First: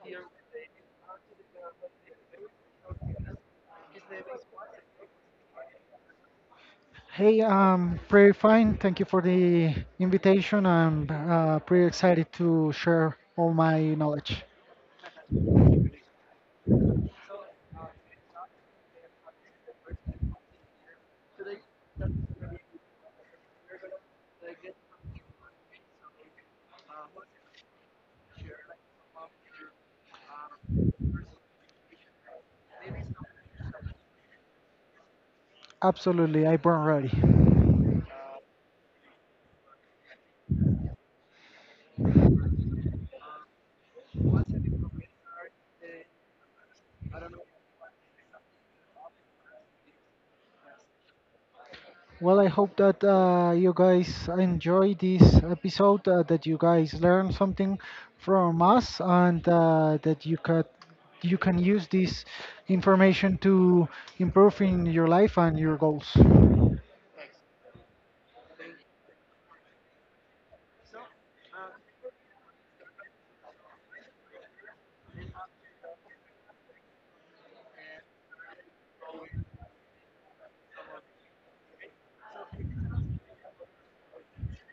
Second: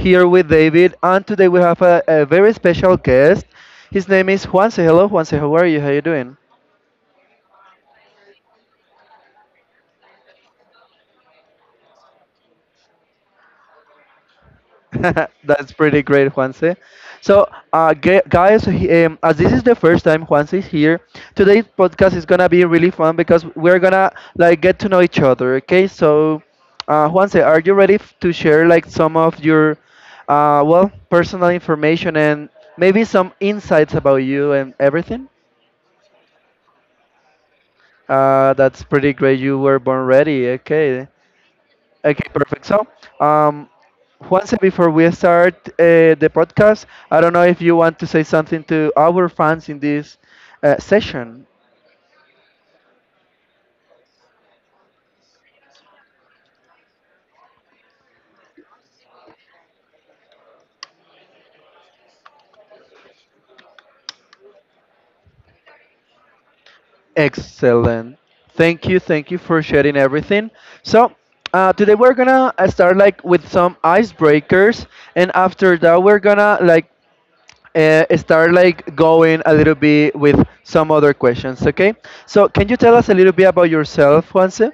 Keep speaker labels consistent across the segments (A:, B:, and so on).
A: here with David, and today we have a very special guest. His name is Juanse. Hello, Juanse. How are you? How are you doing?
B: Hey, I'm pretty fine. Thank you for the invitation. I'm pretty excited to share all my knowledge.
A: That's pretty great, Juanse. So, as this is the first time Juanse is here, today's podcast is gonna be really fun because we're gonna like get to know each other. Okay, so, Juanse, are you ready f- to share like some of your, well, personal information and maybe some insights about you and everything?
B: Absolutely, I burn ready.
A: That's pretty great. You were born ready. Okay. Okay, perfect. So, um, once before we start the podcast, I don't know if you want to say something to our fans in this session.
B: Well, I hope that you guys enjoy this episode, that you guys learn something from us, and that you can use this information to improve in your life and your goals.
A: Excellent. Thank you for sharing everything. So, today we're gonna start like with some icebreakers, and after that we're gonna like start like going a little bit with some other questions. Okay. So, can you tell us a little bit about yourself, Juanse?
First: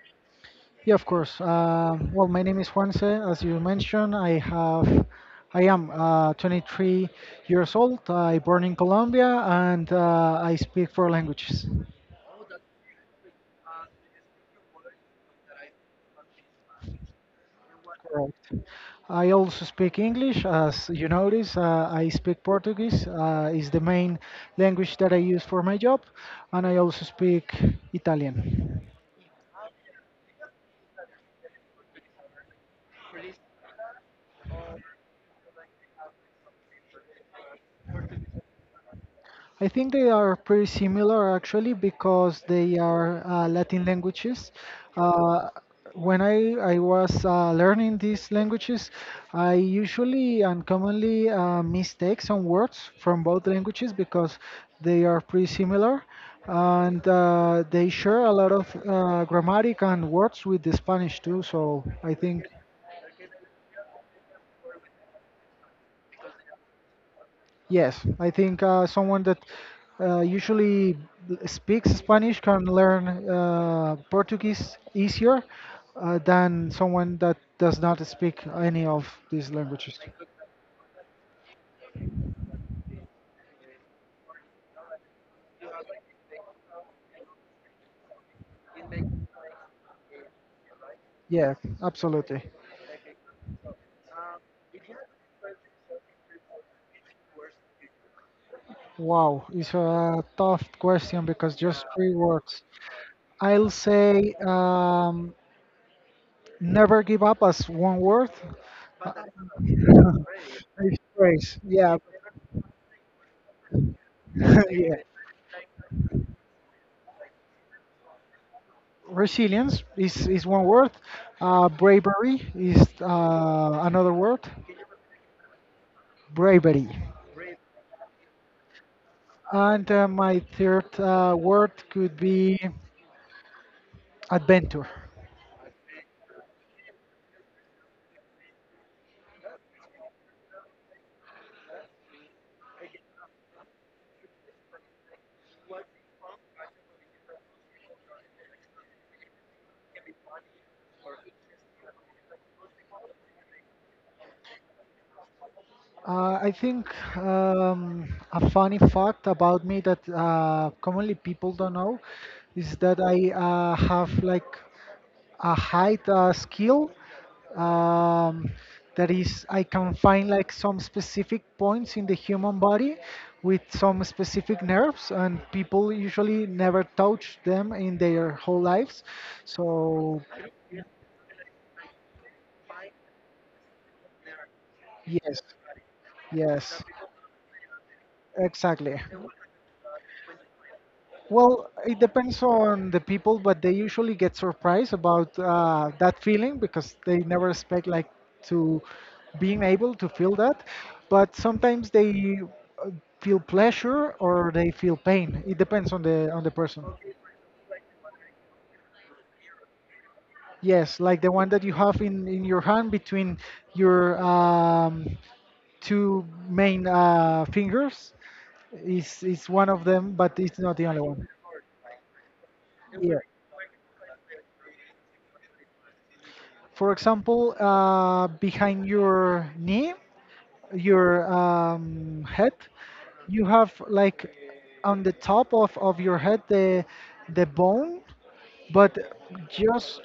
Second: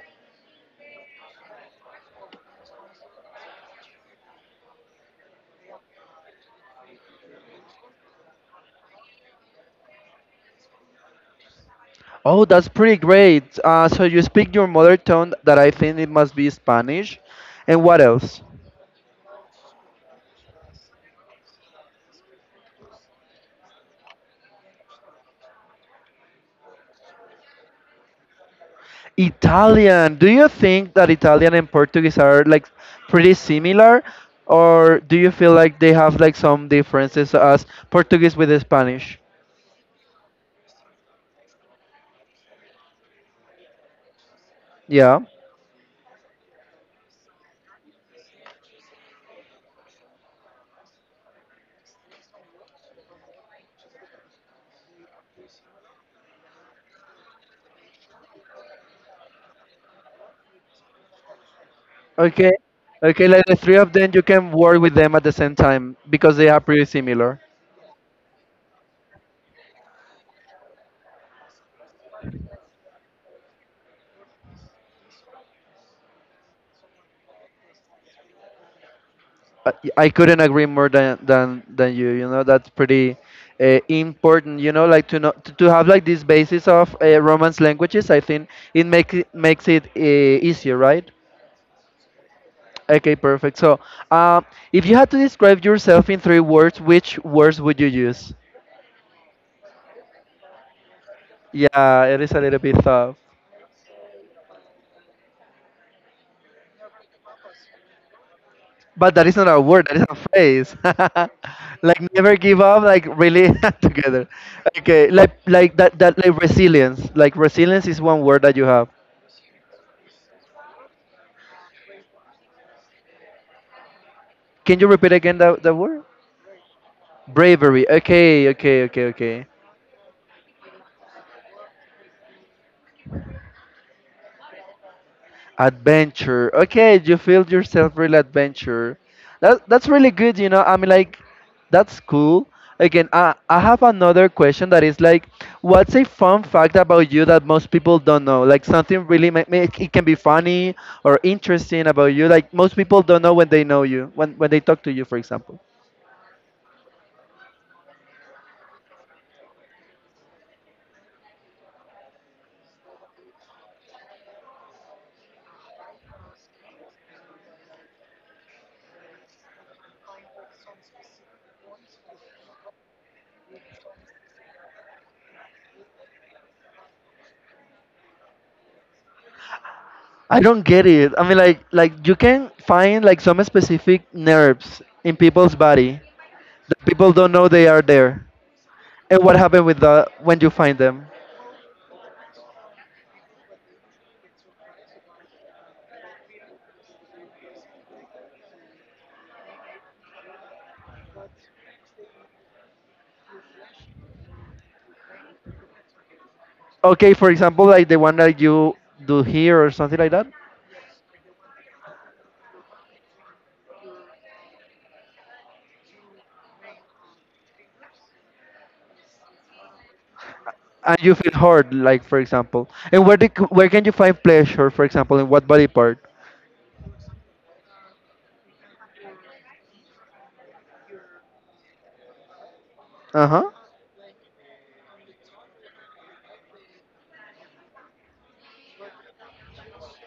B: Yeah, of course. Well, my name is Juanse. As you mentioned, I am 23 years old. I born in Colombia, and I speak four languages.
A: Oh, that's pretty great. So you speak your mother tongue that I think it must be Spanish. And what else?
B: Correct. I also speak English, as you notice. I speak Portuguese. Is the main language that I use for my job, and I also speak Italian.
A: Italian. Do you think that Italian and Portuguese are like pretty similar? Or do you feel like they have like some differences as Portuguese with Spanish?
B: I think they are pretty similar actually because they are Latin languages.
A: Yeah.
B: Uh, when I was learning these languages, I usually and commonly mistake some words from both languages because they are pretty similar and they share a lot of grammatic and words with the Spanish too. So I think.
A: Okay. Okay, like the three of them, you can work with them at the same time because they are pretty similar.
B: Yes, I think someone that usually speaks Spanish can learn Portuguese easier than someone that does not speak any of these
A: I
B: languages.
A: I couldn't agree more than you. You know, that's pretty important. You know, like to know to have like this basis of Romance languages. I think it makes it easier, right?
B: Yeah, absolutely.
A: Okay, perfect. So, um, if you had to describe yourself in three words, which words would you use?
B: Wow, it's a tough question because just
A: Yeah,
B: three
A: it is a little
B: words.
A: bit tough.
B: I'll say. Never give up as one word.
A: But
B: Uh,
A: that is not a word, that is a phrase.
B: it's phrase. Yeah.
A: Like never give up, like really together.
B: yeah.
A: Okay, like that like resilience. Like resilience is one word that you have.
B: Resilience is one word. Bravery is another word.
A: Can you repeat again the word?
B: Bravery.
A: Bravery. Okay, okay, okay, okay.
B: And my third word could be adventure.
A: Adventure. Okay, you feel yourself real adventure. That that's really good, you know. I mean like that's cool. Again, I have another question that is like what's a fun fact about you that most people don't know? Like something really it can be funny or interesting about you. Like most people don't know when they know you, when they talk to you, for example.
B: I think a funny fact about me that commonly people don't know is that I have like a height skill um, that is I can find like some specific points in the human body with some specific nerves and people usually never touch them in their whole lives so.
A: I don't get it. I mean, like you can find like some specific nerves in
B: Yes.
A: people's body that
B: Yes.
A: people don't know they are there,
B: Exactly.
A: and what happened with the when you find them.
B: Well, it depends on the people, but they usually get surprised about that feeling because they never expect like to being able to feel that. But sometimes they uh, feel pleasure or they feel pain. It depends on the person.
A: Okay, for example, like the one that you do here or something like that,
B: Yes, like the one that you have in your hand between your two main fingers is one of them, but it's not the
A: and
B: only
A: you
B: one.
A: feel hurt, like for example. And where
B: Yeah.
A: the, where can you find pleasure, for example, in what body part?
B: For example, behind your knee, your head,
A: Uh
B: you
A: huh.
B: have like on the top of your head the bone, but just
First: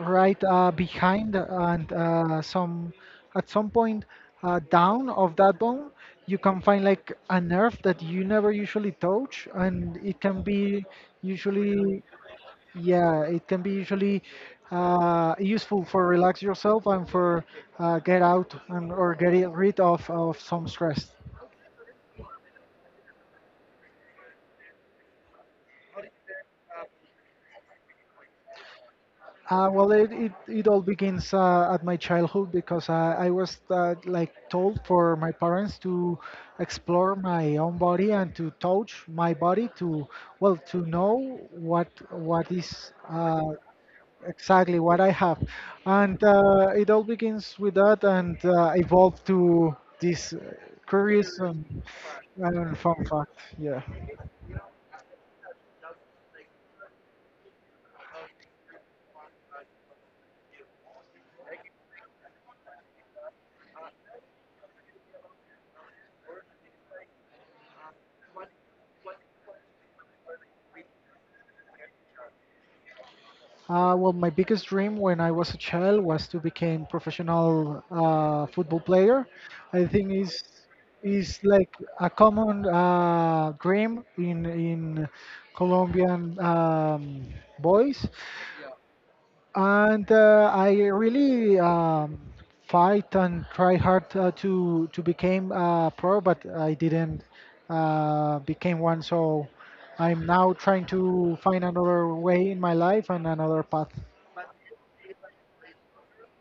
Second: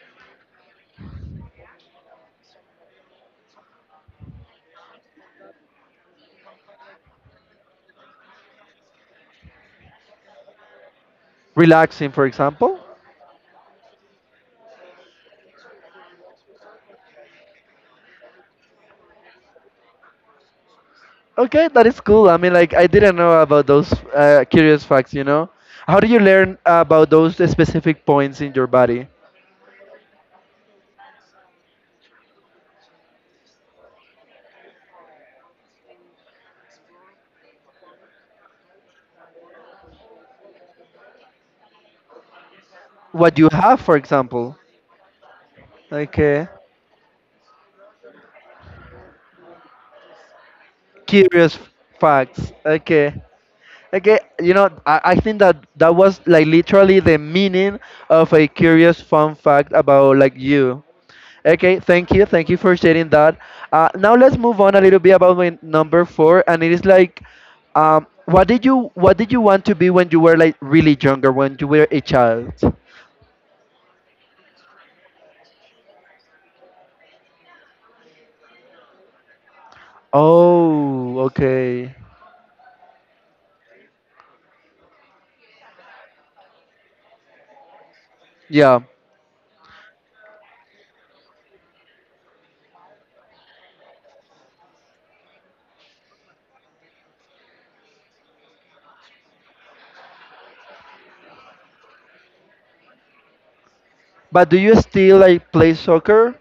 B: right behind and some at some point down of that bone, you can find like a nerve that you never usually touch, and it can be usually.
A: Relaxing, for example.
B: Yeah, it can be usually useful for relax yourself and for get out and or get it rid of some stress.
A: Okay, that is cool. I mean, like I didn't know about those curious facts. You know, how do you learn about those specific points in your body?
B: Well, it all begins at my childhood because I was like told for my parents to explore my own body and to touch my body to well to know what is
A: What you have, for example.
B: exactly what I have. And
A: Okay.
B: it all begins with that and evolved to this curious
A: Curious
B: and,
A: facts.
B: and fun
A: Okay.
B: fact. Yeah.
A: Okay. You know, I think that that was like literally the meaning of a curious fun fact about like you. Okay. Thank you. Thank you for sharing that. Now let's move on a little bit about my number four, and it is like, what did you want to be when you were like really younger, when you were a child?
B: Well, my biggest dream when I was a child was to become professional football player. I think
A: Oh,
B: is like
A: okay.
B: a common dream in Colombian boys.
A: Yeah.
B: And I really fight and try hard to become a pro, but I didn't became one. So I'm now trying to find another way in my life and another path.
A: But do you still like play soccer?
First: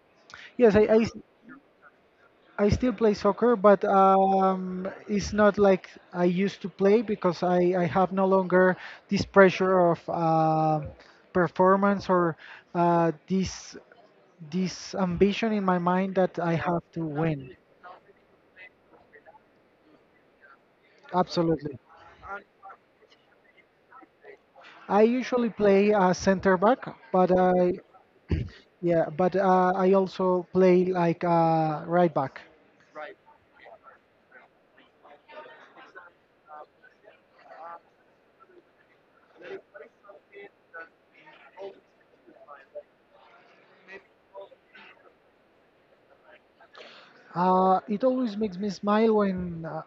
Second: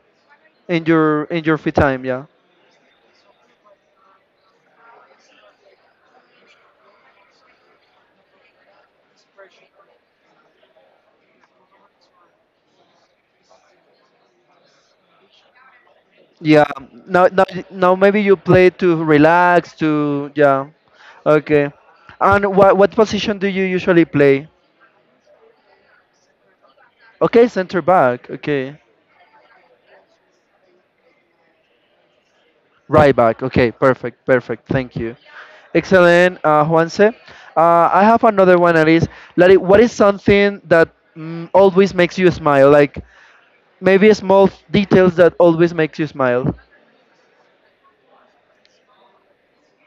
B: Yes,
A: In your in your free time, yeah.
B: I still play soccer, but it's not like I used to play because I have no longer this pressure of performance or uh, this this ambition in my mind that I
A: Yeah,
B: have to
A: now
B: win.
A: maybe you play to relax to, yeah. Okay,
B: Absolutely.
A: and what position do you usually play?
B: I usually play center back. But
A: Okay, center
B: I
A: back, okay.
B: Yeah, but I also play like right back.
A: Right back, okay, perfect, perfect, thank you. Excellent, Juanse, I have another one that is like what is something that always makes you smile, like maybe small details that always makes you smile.
B: It always makes me smile when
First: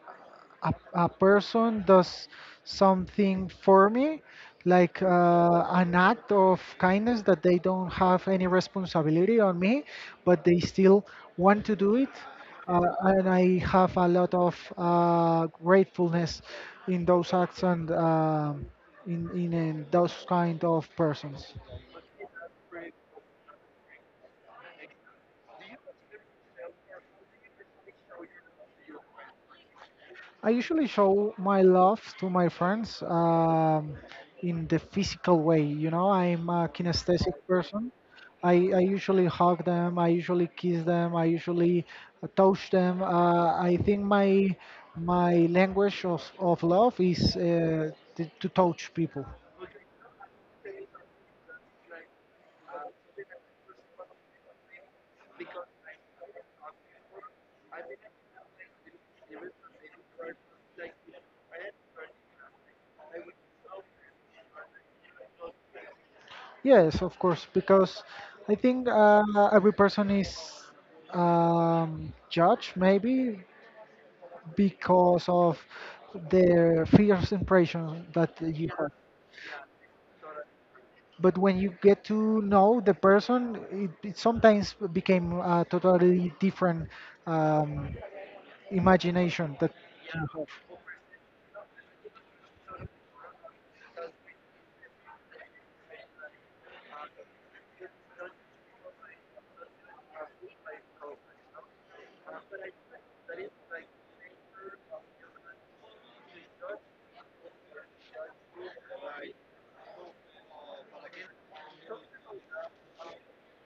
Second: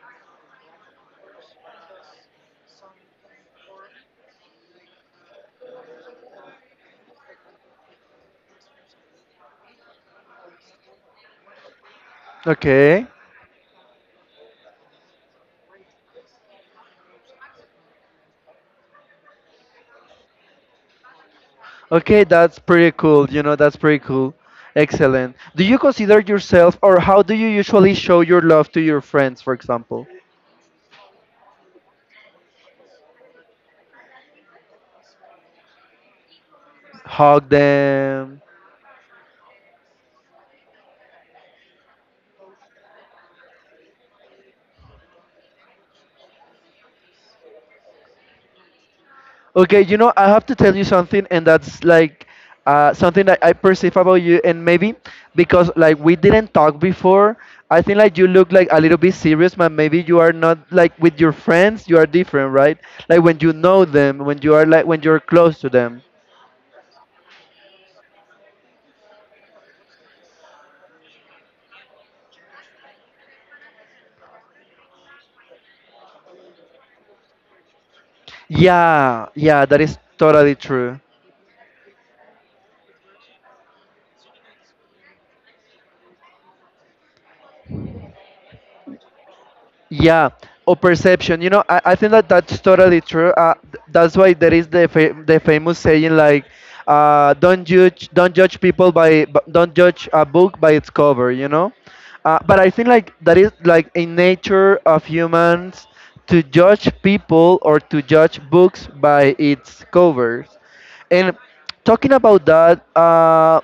B: a, a person does something for me, like an act of kindness that they don't have any responsibility on me, but they still want to do it.
A: Okay.
B: And I have a lot of gratefulness in those acts and in those kind of persons.
A: Okay, that's pretty cool. You know, that's pretty cool. Excellent. Do you consider yourself, or how do you usually show your love to your friends, for example?
B: I usually show my love to my friends in the physical way. You know, I'm a kinesthetic
A: Hug
B: person.
A: them.
B: I usually hug them. I usually kiss them. I usually touch them. I think my language of love is to touch people.
A: Okay, you know, I have to tell you something, and that's like something that I perceive about you, and maybe because like we didn't talk before, I think like you look like a little bit serious, but maybe you are not like with your friends, you are different, right? Like when you know them, when you are like when you're close to them.
B: Yes, of course, because I think every person is judged maybe because of the first impression that you have.
A: Yeah, yeah, that is totally true.
B: But when you get to know the person, it sometimes became a totally different um, imagination that you
A: Yeah,
B: have.
A: or perception. You know, I think that that's totally true. That's why there is the the famous saying like, don't judge people don't judge a book by its cover. You know, but I think like that is like a nature of humans to judge people or to judge books by its covers. And talking about that,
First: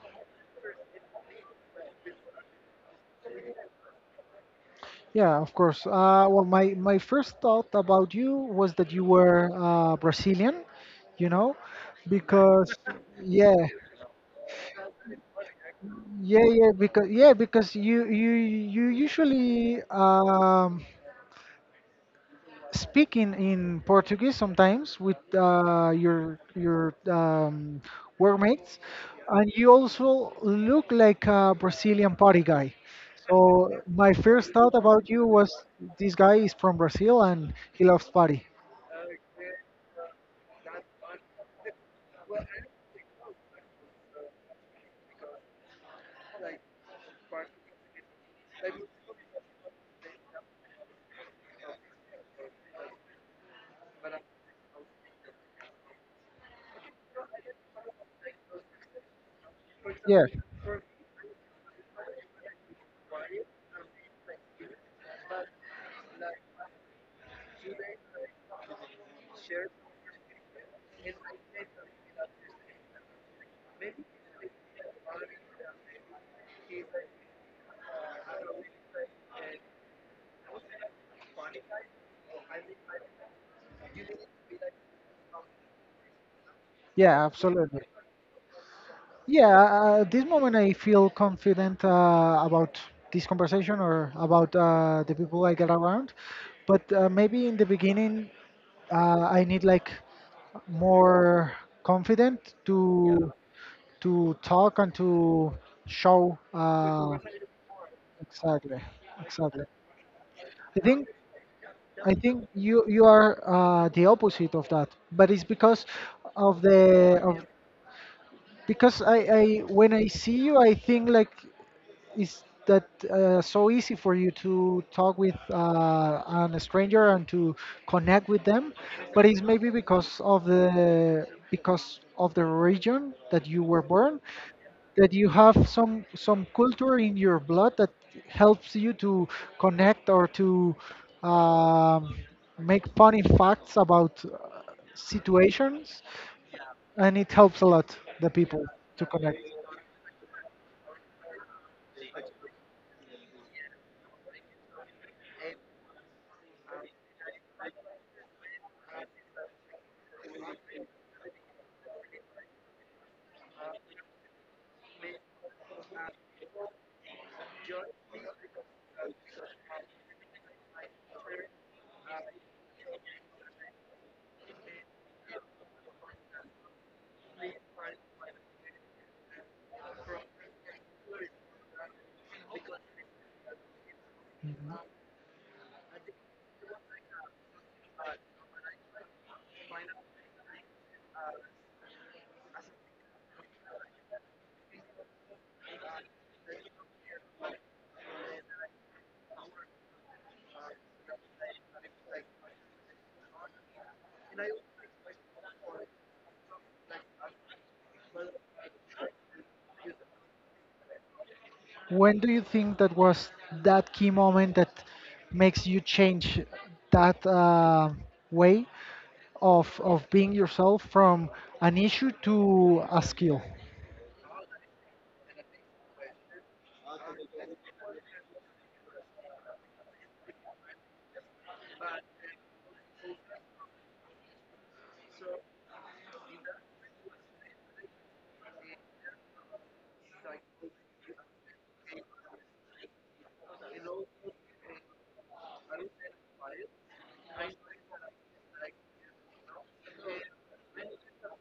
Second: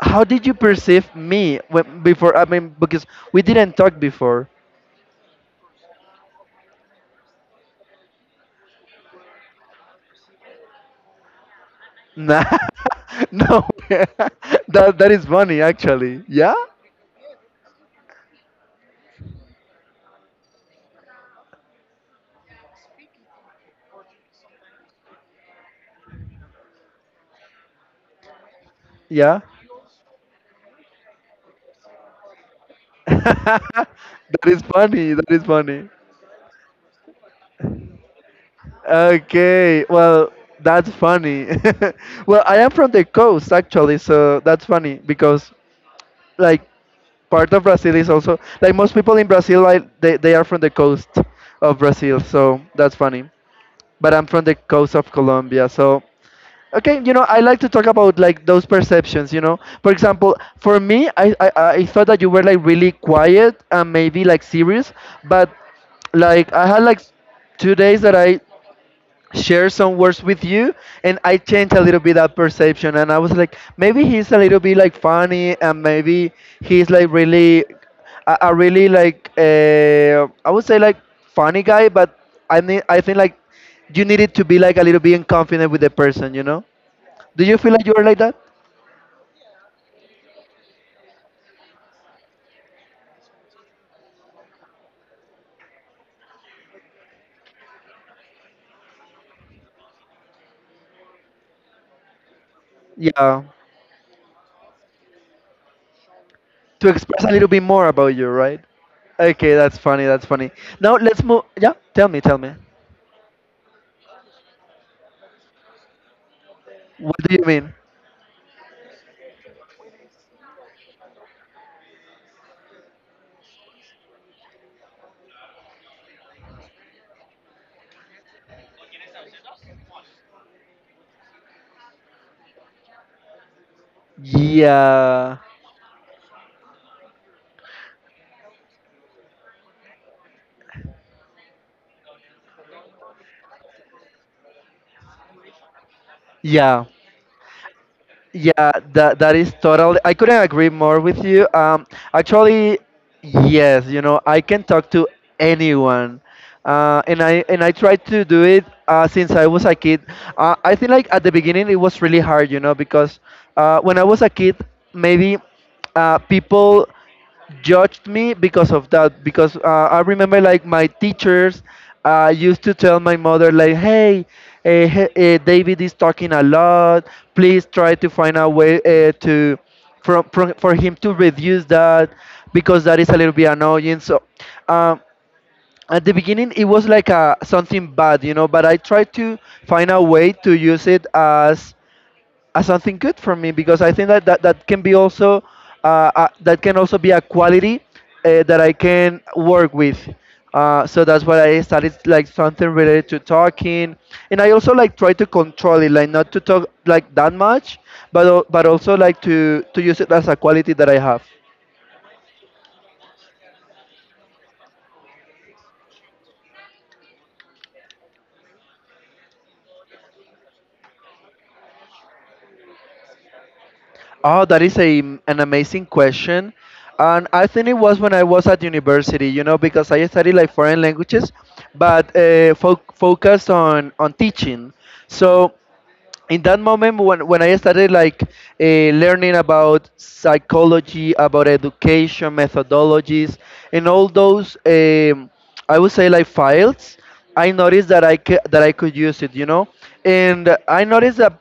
A: how did you perceive me when, before? I mean, because we didn't talk before.
B: Yeah, of course. Well, my first thought about you was that you were Brazilian, you know,
A: Nah,
B: because yeah,
A: no, that that is funny actually.
B: yeah,
A: Yeah,
B: yeah, because you usually speaking in Portuguese sometimes with your workmates,
A: yeah,
B: and you also look like a Brazilian party guy. So my
A: that
B: first
A: is
B: thought about
A: funny.
B: you
A: That is
B: was
A: funny.
B: this guy is from Brazil and he loves party.
A: Okay, well, that's funny. Well, I am from the coast actually, so that's funny because like part of Brazil is also like most people in Brazil like they are from the coast of Brazil, so that's funny. But I'm from the coast of Colombia, so okay, you know, I like to talk about like those perceptions, you know. For
B: Yeah,
A: example, for me, I thought that you were like really quiet and maybe like serious, but like I had like 2 days that I shared some words with you and I changed a little bit that perception and I was like, maybe he's a little bit like funny and maybe he's like really a really like I would say like funny guy, but I mean I think like you needed to be like a little bit confident with the person, you know?
B: yeah,
A: Do you feel
B: absolutely.
A: like you are like that?
B: Yeah, at this moment I feel confident about this conversation or about the people I get around. But maybe in the beginning, I need like more confident. Yeah. to
A: Yeah.
B: to talk and to show.
A: To express a little bit more about you, right?
B: Exactly,
A: Okay,
B: exactly.
A: that's funny. That's funny.
B: I
A: Now
B: think
A: let's move. Yeah, tell
B: I
A: me,
B: think
A: tell me.
B: you are the opposite of that, but it's because of the
A: What do
B: of
A: you mean?
B: because I when I see you, I think like is that so easy for you to talk with an stranger and to connect with them but it's maybe because of the region that you were born that you
A: Yeah.
B: have some culture in your blood that helps you to connect or to um, make funny facts about situations
A: Yeah.
B: and it helps a lot the people
A: Yeah,
B: to
A: that that
B: connect.
A: is totally. I couldn't agree more with you. Actually, yes, you know, I can talk to anyone, and I tried to do it since I was a kid. I think like at the beginning it was really hard, you know, because when I was a kid, maybe people judged me because of that because I remember like my teachers used to tell my mother like, hey, David is talking a lot, please try to find a way to from for him to reduce that because that is a little bit annoying, so um, at the beginning it was like something bad, you know, but I tried to find a way to use it as something good for me because I think that that can be also that can also be a quality that I can work with. So that's why I started like something related to talking, and I also like try to control it, like not to talk like that much, but but also like to use it as a quality that I have.
B: When do you think that was that key moment that makes you change that way of being yourself from an issue to a skill?
A: Oh, that is a an amazing question, and I think it was when I was at university. You know, because I studied like foreign languages, but focused on teaching. So in that moment when I started like learning about psychology, about education methodologies and all those I would say like files, I noticed that that I could use it, you know, and I noticed that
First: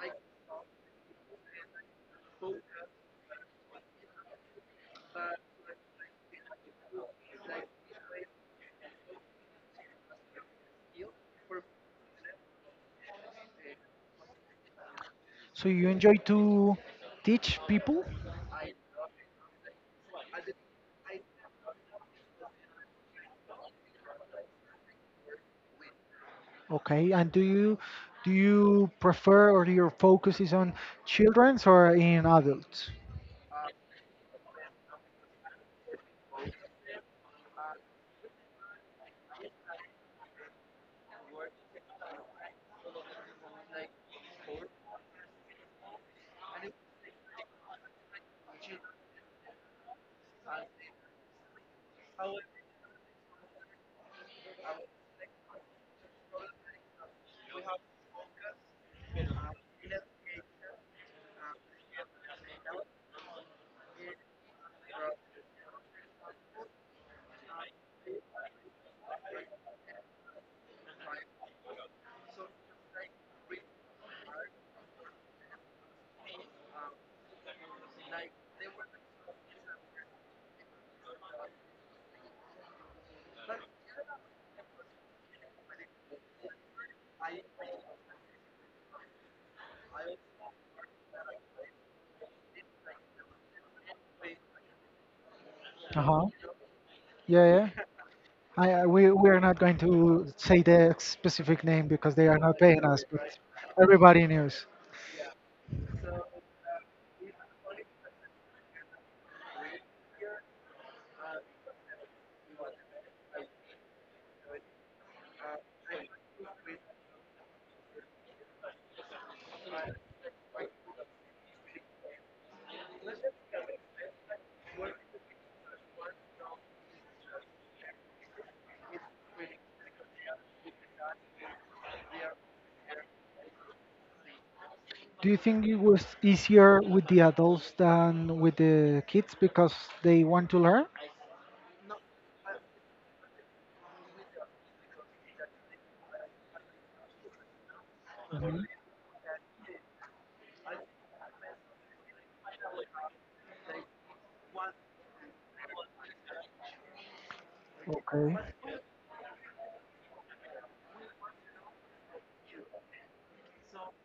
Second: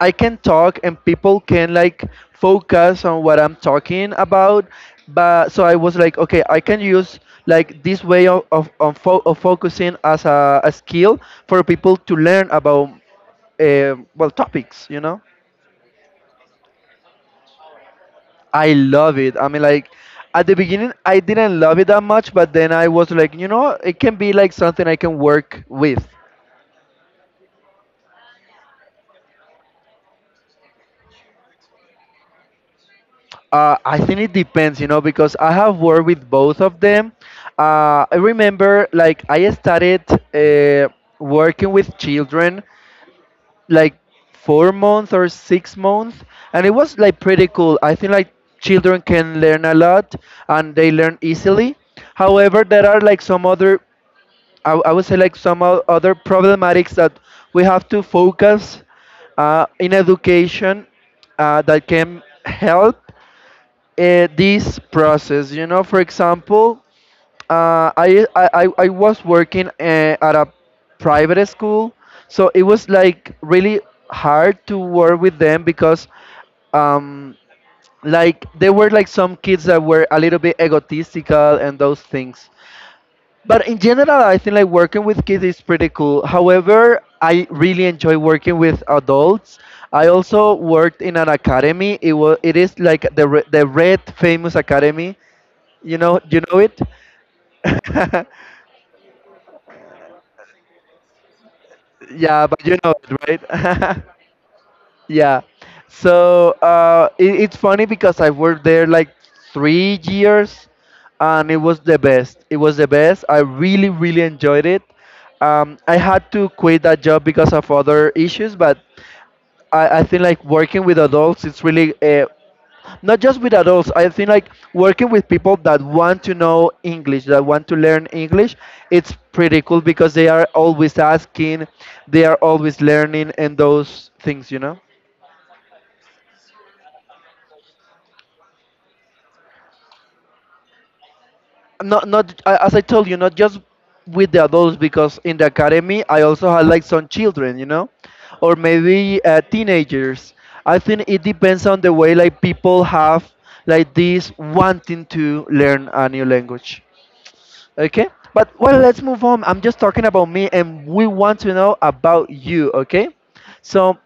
A: I can talk and people can like focus on what I'm talking about. But so I was like, okay, I can use like this way of focusing as a skill for people to learn about well, topics, you know.
B: So you enjoy to teach people,
A: I love it. I mean like at the beginning I didn't love it that much, but then I was like, you know, it can be like something I can work with.
B: okay? And do you prefer or your focus is on childrens or in adults?
A: I think it depends, you know, because I have worked with both of them. I remember like I started uh, working with children like 4 months or 6 months, and it was like pretty cool. I think like children can learn a lot and they learn easily. However, there are like some other, I would say like some other problematics that we have to focus in education that can help this process. You know, for example, I was working at a private school, so it was like really hard to work with them because um, like there were like some kids that were a little bit egotistical and those things. But in general, I think like working with kids is pretty cool. However, I really enjoy working with adults. I also worked in an academy. It is like the Red Famous Academy.
B: Uh huh.
A: You know it.
B: Yeah, yeah. I we are not going to say the specific name because they are
A: Yeah,
B: not
A: but you
B: paying
A: know
B: us, but
A: it, right?
B: everybody knows.
A: Yeah. So it's funny because I worked there like 3 years, and it was the best. It was the best. I really, really enjoyed it. I had to quit that job because of other issues, but I think like working with adults, it's really not just with adults. I think like working with people that want to know English, that want to learn English, it's pretty cool because they are always asking, they are always learning, and those things, you know.
B: Do you think it was easier with the adults than with the kids because they want to learn?
A: Not not a- As I told you, not just with the adults because in the academy I also had like some children, you know, or
B: Mhm.
A: maybe teenagers. I think it depends on the way like people have like this wanting to learn a new language. Okay,
B: Okay.
A: but well, let's move on. I'm just talking about me, and we want to know about you. Okay, so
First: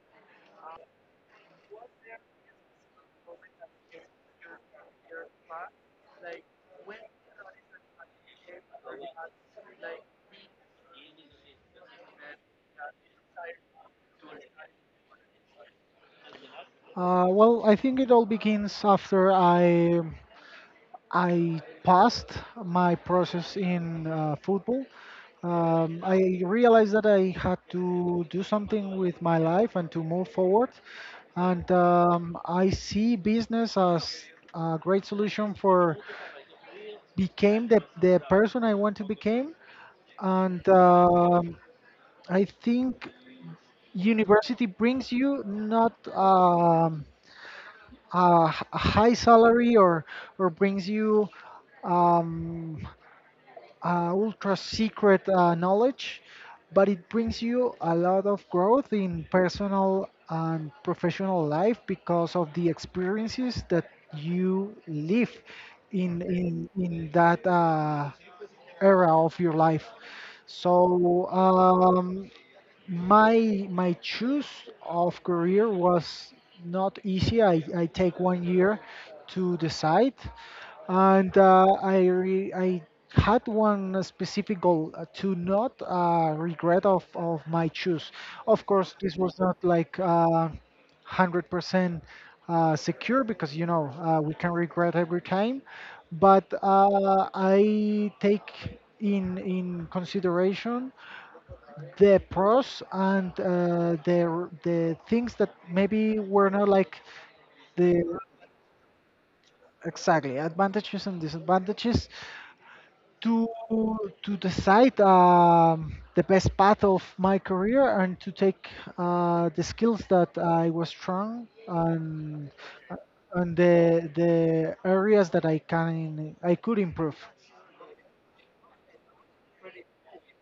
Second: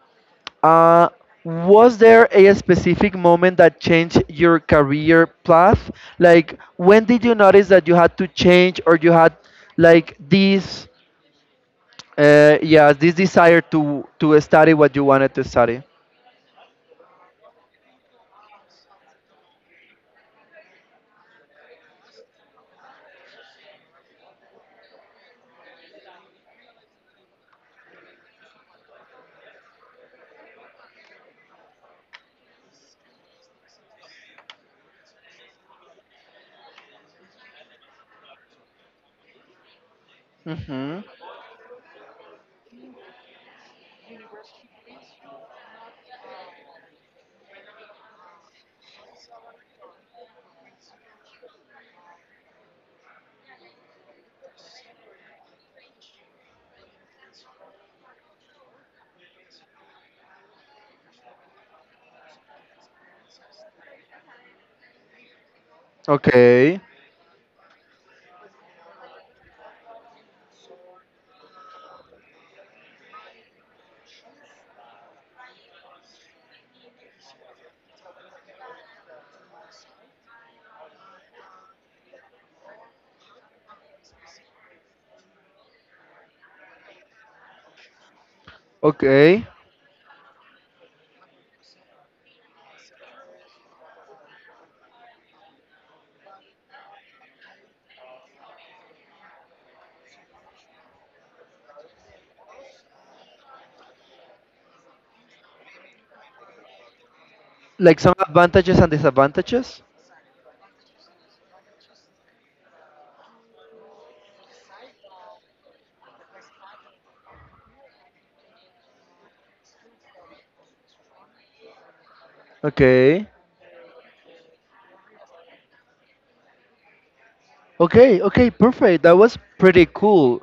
A: uh, was there a specific moment that changed your career path? Like, when did you notice that you had to change or you had like this, yeah, this desire to study what you wanted to study?
B: Well, I think it all begins after I passed my process in football. I realized that I had to do something with my life and to move forward. And I see business as a great solution for became the person I want to become and
A: Mm-hmm.
B: I think university brings you not a high salary or brings you um, ultra secret knowledge, but it brings you a lot of growth in personal and professional life because of the experiences that you live in in
A: Okay.
B: in that era of your life. So my choose of career was not easy. I take 1 year to decide, and I had one specific goal to not regret of my choose. Of course, this was
A: Okay.
B: not like 100% secure because you know we can regret every time, but I take in consideration the pros and the things that maybe were not like
A: Like
B: the.
A: some advantages and disadvantages?
B: Exactly, advantages and disadvantages to decide the best path of my career and to take the skills that I was strong and
A: Okay.
B: the areas that I could improve.
A: Okay, okay, perfect. That was pretty cool.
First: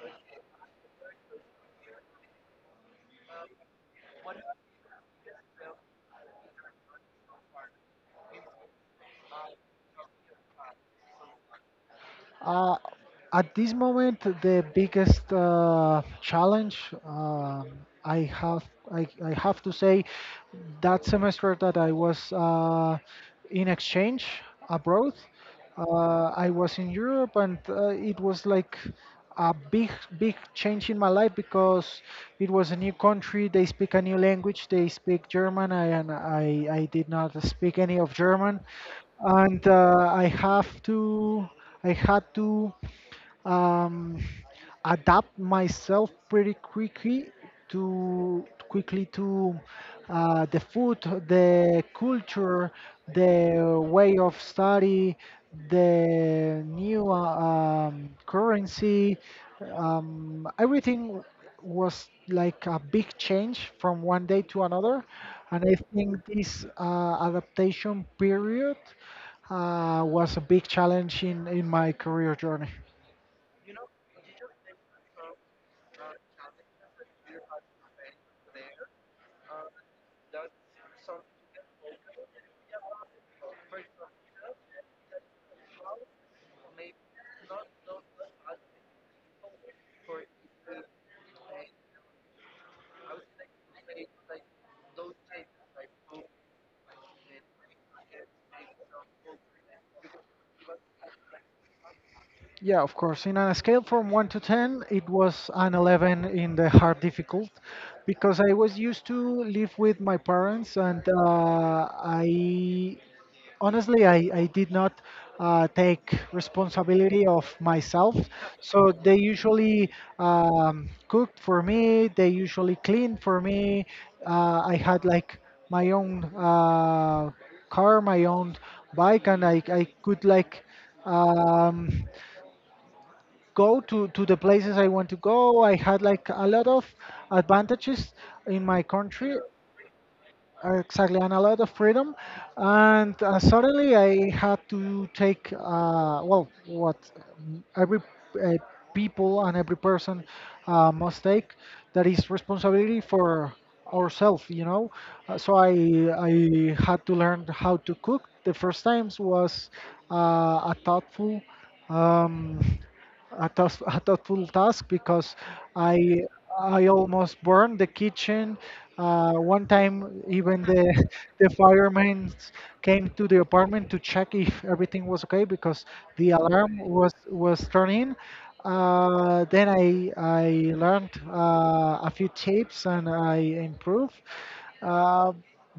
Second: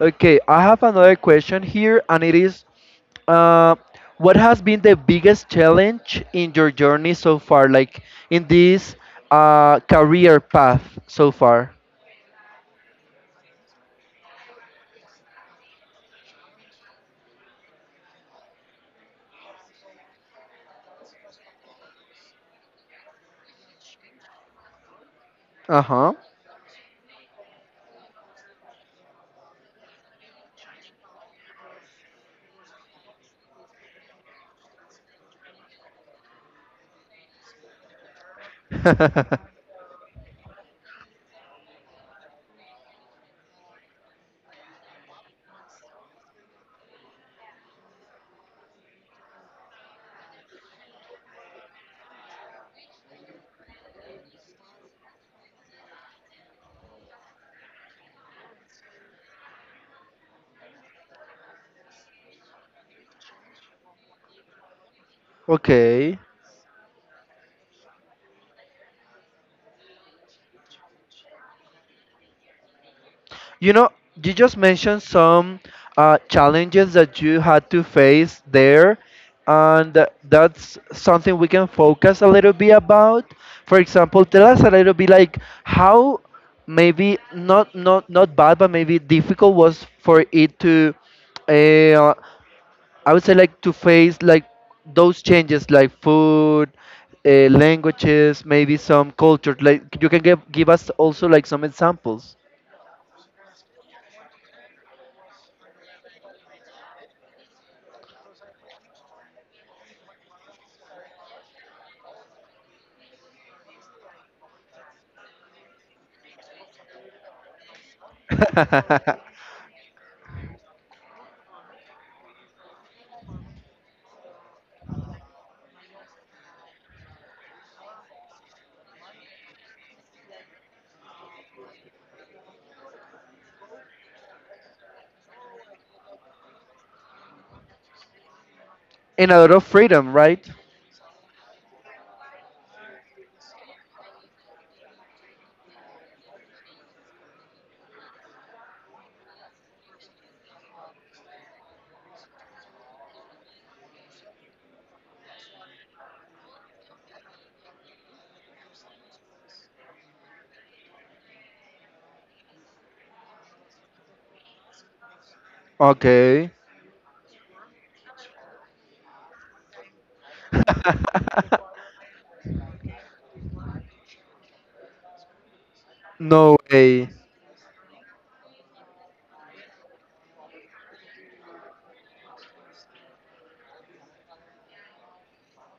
A: Okay, I have another question here, and it is uh, what has been the biggest challenge in your journey so far, like in this career path so far?
B: Uh, at this moment, the biggest challenge um I have, I have to say, that semester that I was in exchange abroad,
A: Uh
B: I was in Europe, and it was like a big, big change in my life because it was a new country. They speak a new language. They speak German, and I did not speak any of German,
A: huh.
B: and I have to. I had to um, adapt myself pretty quickly to the food, the culture, the way of study, the new currency. Everything was like a big change from one day to another, and I
A: Okay.
B: think this adaptation period was a big challenge in my career journey.
A: You know, you just mentioned some challenges that you had to face there, and that's something we can focus a little bit about. For example, tell us a little bit like how maybe not bad, but maybe difficult was for it to, uh, I would say like to face like those changes like food, languages, maybe some culture. Like you can give us also like some examples.
B: Yeah, of course. In a scale from 1 to 10, it was an 11 in the hard difficult because I was used to live with my parents and I honestly, I did not take responsibility of myself. So they usually cooked for me, they usually cleaned for me. I had like my own car, my own bike and I could like um, go to the places I want to go. I had like a lot of advantages in my
A: And
B: country.
A: a lot of freedom, right?
B: Exactly, and a lot of freedom. And suddenly I had to take, well, what every uh, people and every person must take, that is responsibility for ourselves, Uh, so I, I had to learn how to cook. The first times was a thoughtful um, a thoughtful task because I
A: Okay.
B: I almost burned the kitchen. One time, even the the firemen came to the apartment to check if everything was okay because the
A: No
B: alarm
A: way.
B: was turning. Then I learned a few tips and I improved. Uh,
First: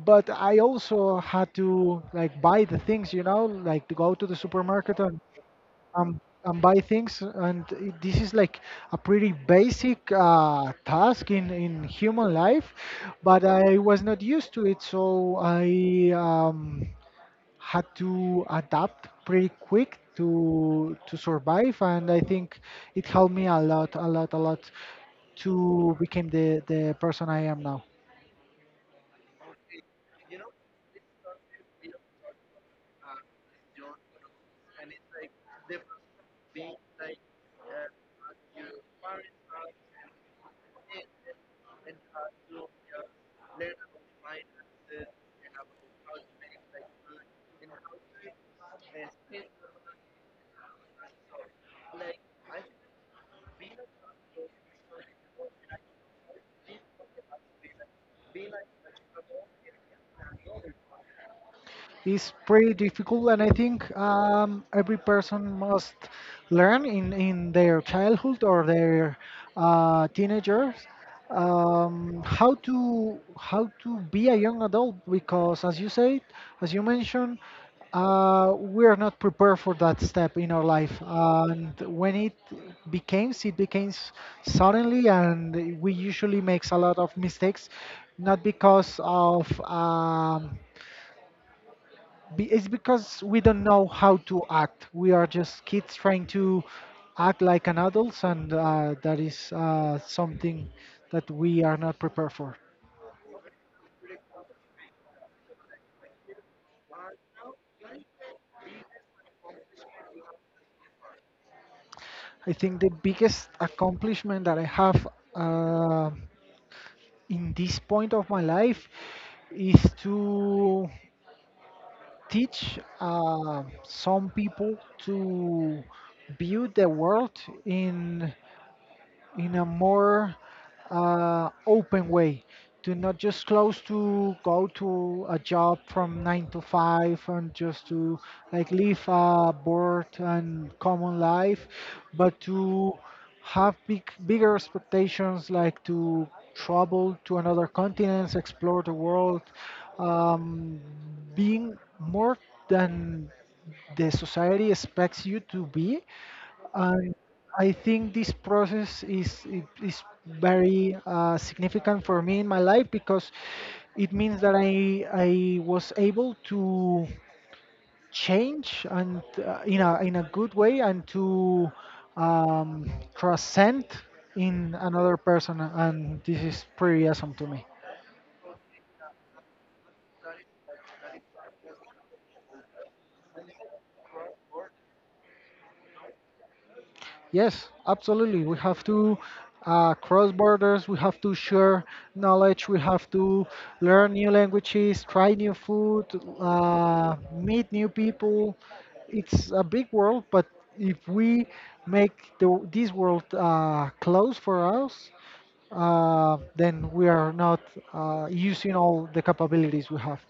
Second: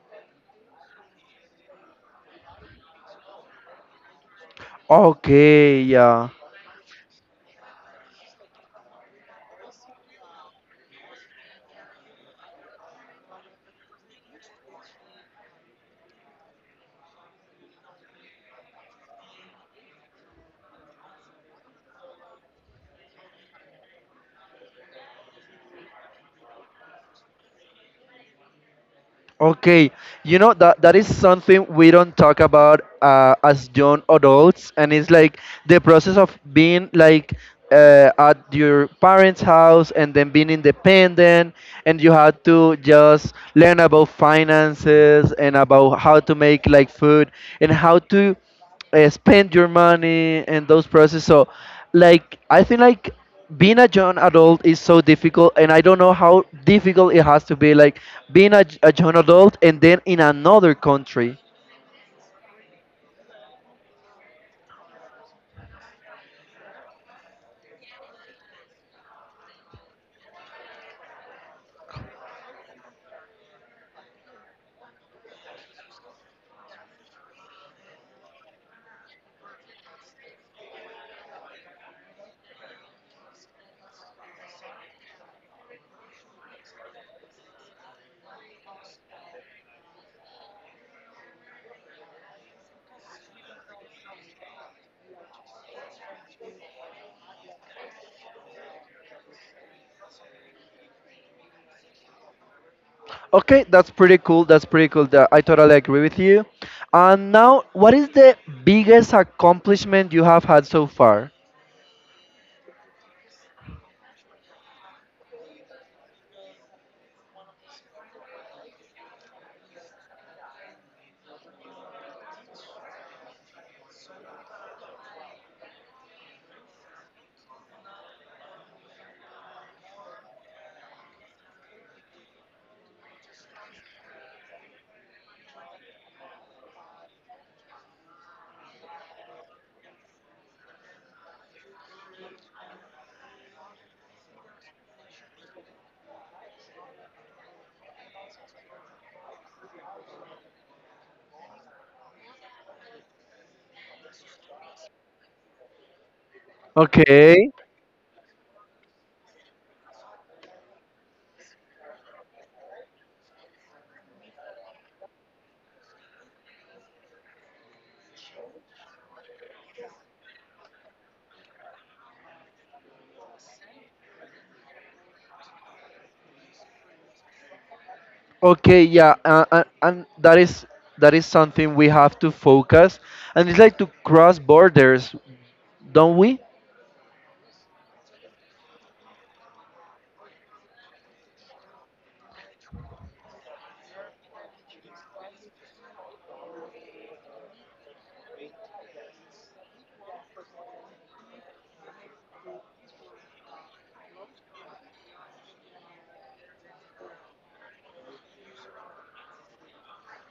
B: but I also had to like buy the things, you know, like to go to the supermarket
A: Okay,
B: um,
A: yeah.
B: and buy things. And this is like a pretty basic task in human life, but I was not used to it, so I had to adapt pretty quick to survive. And I think it helped me a lot, a lot, a lot to become the person I am now.
A: Okay, you know that that is something we don't talk about as young adults, and it's like the process of being like at your parents' house and then being independent, and you had to just learn about finances and about how to make like food and how to spend your money and those process. So, like, I think like being a young adult is so difficult, and I don't know how difficult it has to be. Like being a young adult and then in another country.
B: Is pretty difficult and I think every person must learn in their childhood or their teenagers, how to be a young adult because as you said, as you mentioned, we are not prepared for that step in our life and when it becomes suddenly and we usually makes a lot of mistakes, not because of it's because we don't know how to act. We are just kids trying to act like an adults, and that is something that we are not prepared for.
A: Okay, that's pretty cool. That's pretty cool. That I totally agree with you. And now, what is the biggest accomplishment you have had so far?
B: I think the biggest accomplishment that I have uh, in this point of my life is to teach some people to view the world in a more open way, to not just close to go to a job from nine to five and just to like live a bored and common life, but to have bigger expectations, like to travel to another continent, explore the world, um, being more than the society expects you to be. I
A: Okay.
B: I think this process is very significant for me in my life because it means that I was able to change and in a good way, and to transcend in another person, and this is pretty awesome to me.
A: Okay, yeah, and that is something we have to focus, and it's like to cross borders, don't we?
B: Yes, absolutely. We have to cross borders, we have to share knowledge, we have to learn new languages, try new food, meet new people. It's a big world, but if we make this world close for us, then we are not using all the capabilities we have.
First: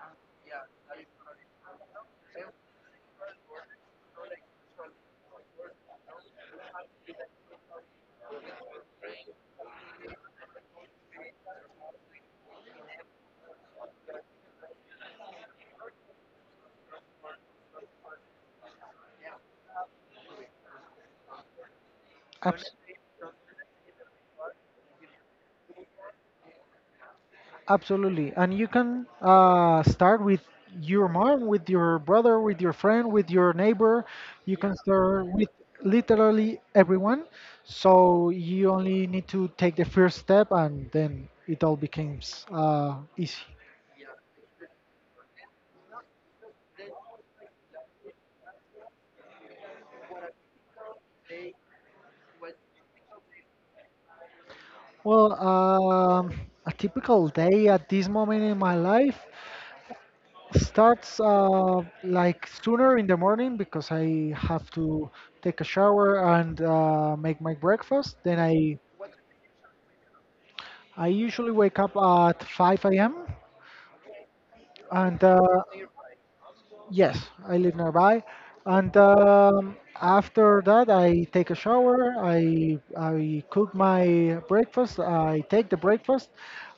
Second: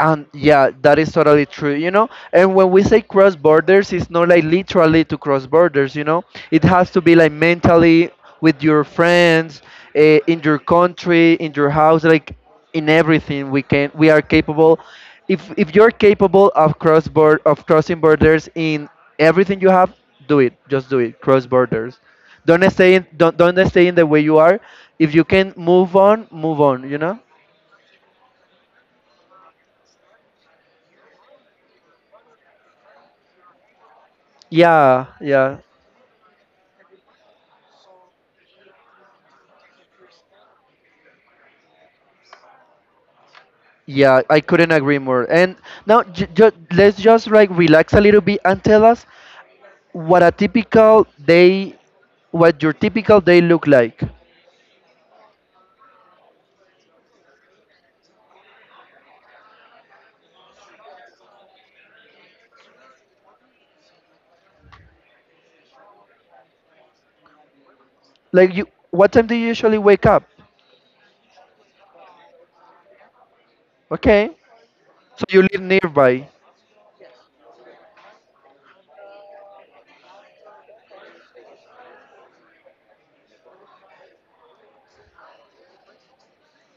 A: And yeah, that is totally true, you know. And when we say cross borders, it's not like literally to cross borders, you know. It has to be like mentally with your friends, in your country, in your house, like in everything we can we are capable. If you're capable of cross board of crossing borders in everything you have, do it. Just do it. Cross borders. Don't
B: Abs-
A: stay in don't don't stay in the way you are. If you can move on, move on, you know?
B: Absolutely. And you can start with your mom, with your brother, with your friend, with your neighbor. You can
A: Yeah,
B: start with
A: yeah.
B: literally everyone. So you only need to take the first step and then it all becomes easy.
A: Yeah, I couldn't agree more. And now, j- ju let's just like relax a little bit and tell us what a typical day, what your typical day look like.
B: Well, a typical day at this moment in my life starts like sooner in the morning because I have to take a shower and make my breakfast. Then
A: Like you,
B: I
A: what time do you usually wake up?
B: I usually wake up at 5 a.m.
A: Okay,
B: And
A: so you live nearby.
B: yes, I live nearby. And after that, I take a shower. I cook my breakfast. I take the breakfast,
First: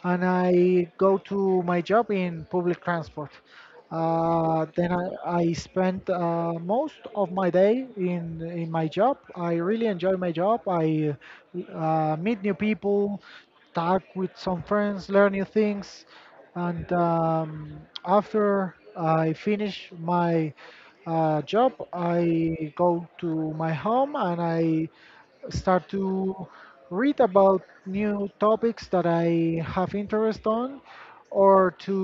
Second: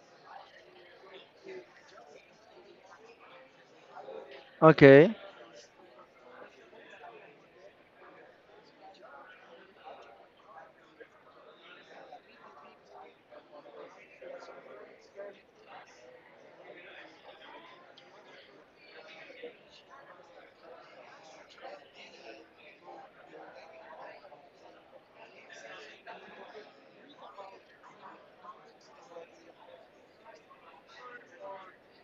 B: and I go to my job in public transport. Uh, then I,
A: Okay,
B: I spend most of my day in my job. I really enjoy my job. I meet new people, talk with some friends, learn new things. And after I finish my job, I go to my home and I start to read about new topics that I have interest on, or to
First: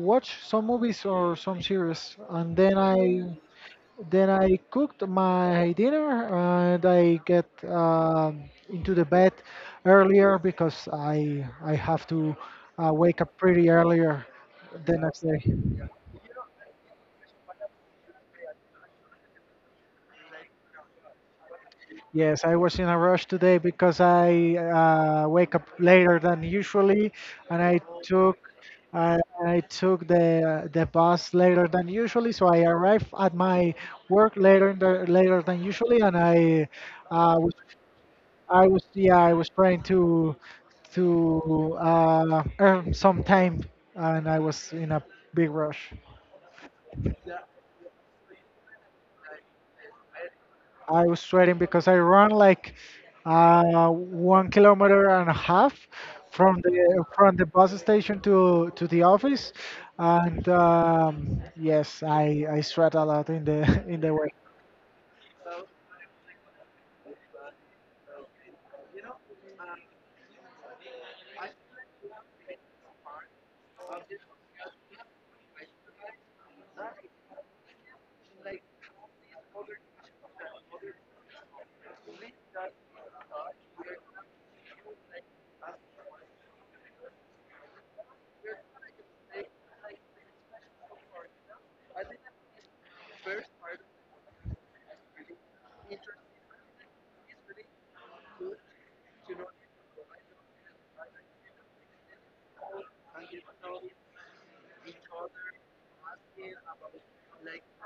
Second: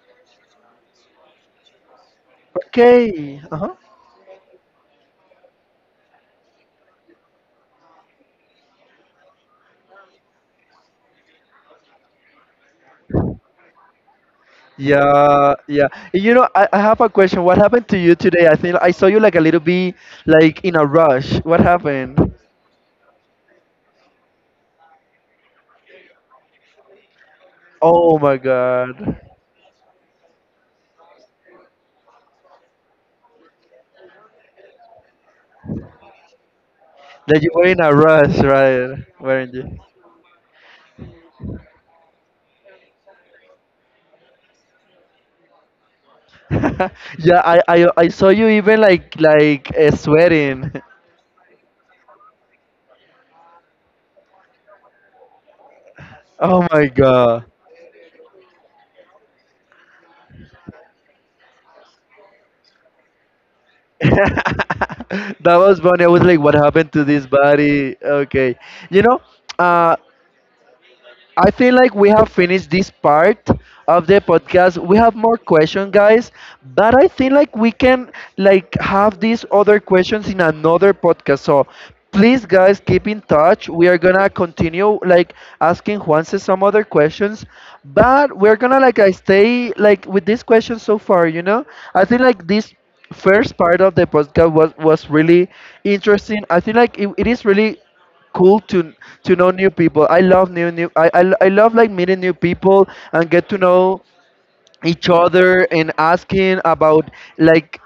B: watch some movies or some series. And then I
A: okay. Uh huh.
B: cooked my dinner and I get into the bed earlier because I have to wake up pretty earlier the next day.
A: Yeah, yeah. You know, I have a question. What happened to you today? I think I saw you like a little bit like in a rush. What happened?
B: Yes, I was in a rush today because I wake up later than usually, and
A: Oh my God,
B: I, I took the bus later than usually. So I arrived at my work later than usually, and uh,
A: that you were in a rush,
B: I was
A: right?
B: yeah, I was
A: Weren't you?
B: trying to earn some time, and I was in a big rush.
A: Yeah, I saw you even like sweating.
B: I was sweating because I ran like 1 kilometer and a half from
A: Oh my
B: the
A: god.
B: bus station to the office, and yes, I sweat a lot in the in the way.
A: That was funny. I was like, what happened to this body? Okay. You know, uh I feel like we have finished this part of the podcast. We have more questions, guys, but I think like we can like have these other questions in another podcast. So please, guys, keep in touch. We are gonna continue like asking Juanse some other questions, but we're gonna like I stay like with these questions so far. You know, I think like this first part of the podcast was really interesting. I think like it is really cool to know new people. I love new. I love like meeting new people and get to know each other and asking about like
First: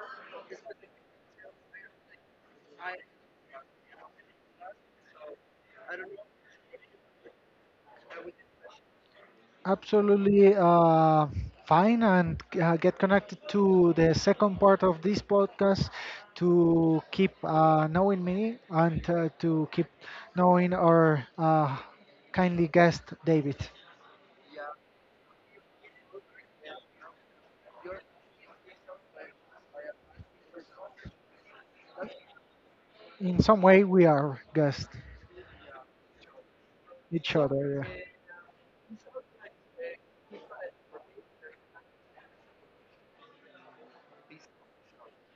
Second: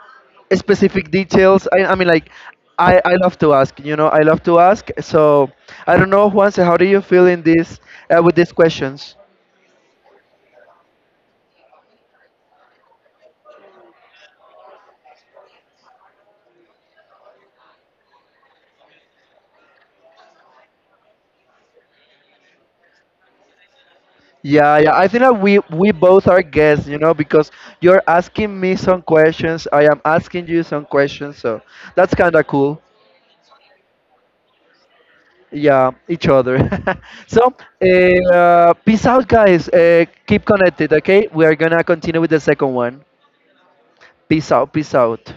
A: specific details. I mean like. I love to ask, you know, I love to ask. So I don't know, Juanse, how do you feel in this with these questions?
B: Absolutely fine, and get connected to the second part of this podcast to keep knowing me and to keep knowing our kindly guest, David.
A: Yeah, yeah. I think that we both are guests, you know, because you're asking me some questions, I am asking you some questions, so that's kind of cool.
B: In some way, we are guests,
A: Yeah, each other.
B: each
A: So,
B: other. Yeah.
A: peace out, guys. Keep connected, okay? We are gonna continue with the second one. Peace out, peace out.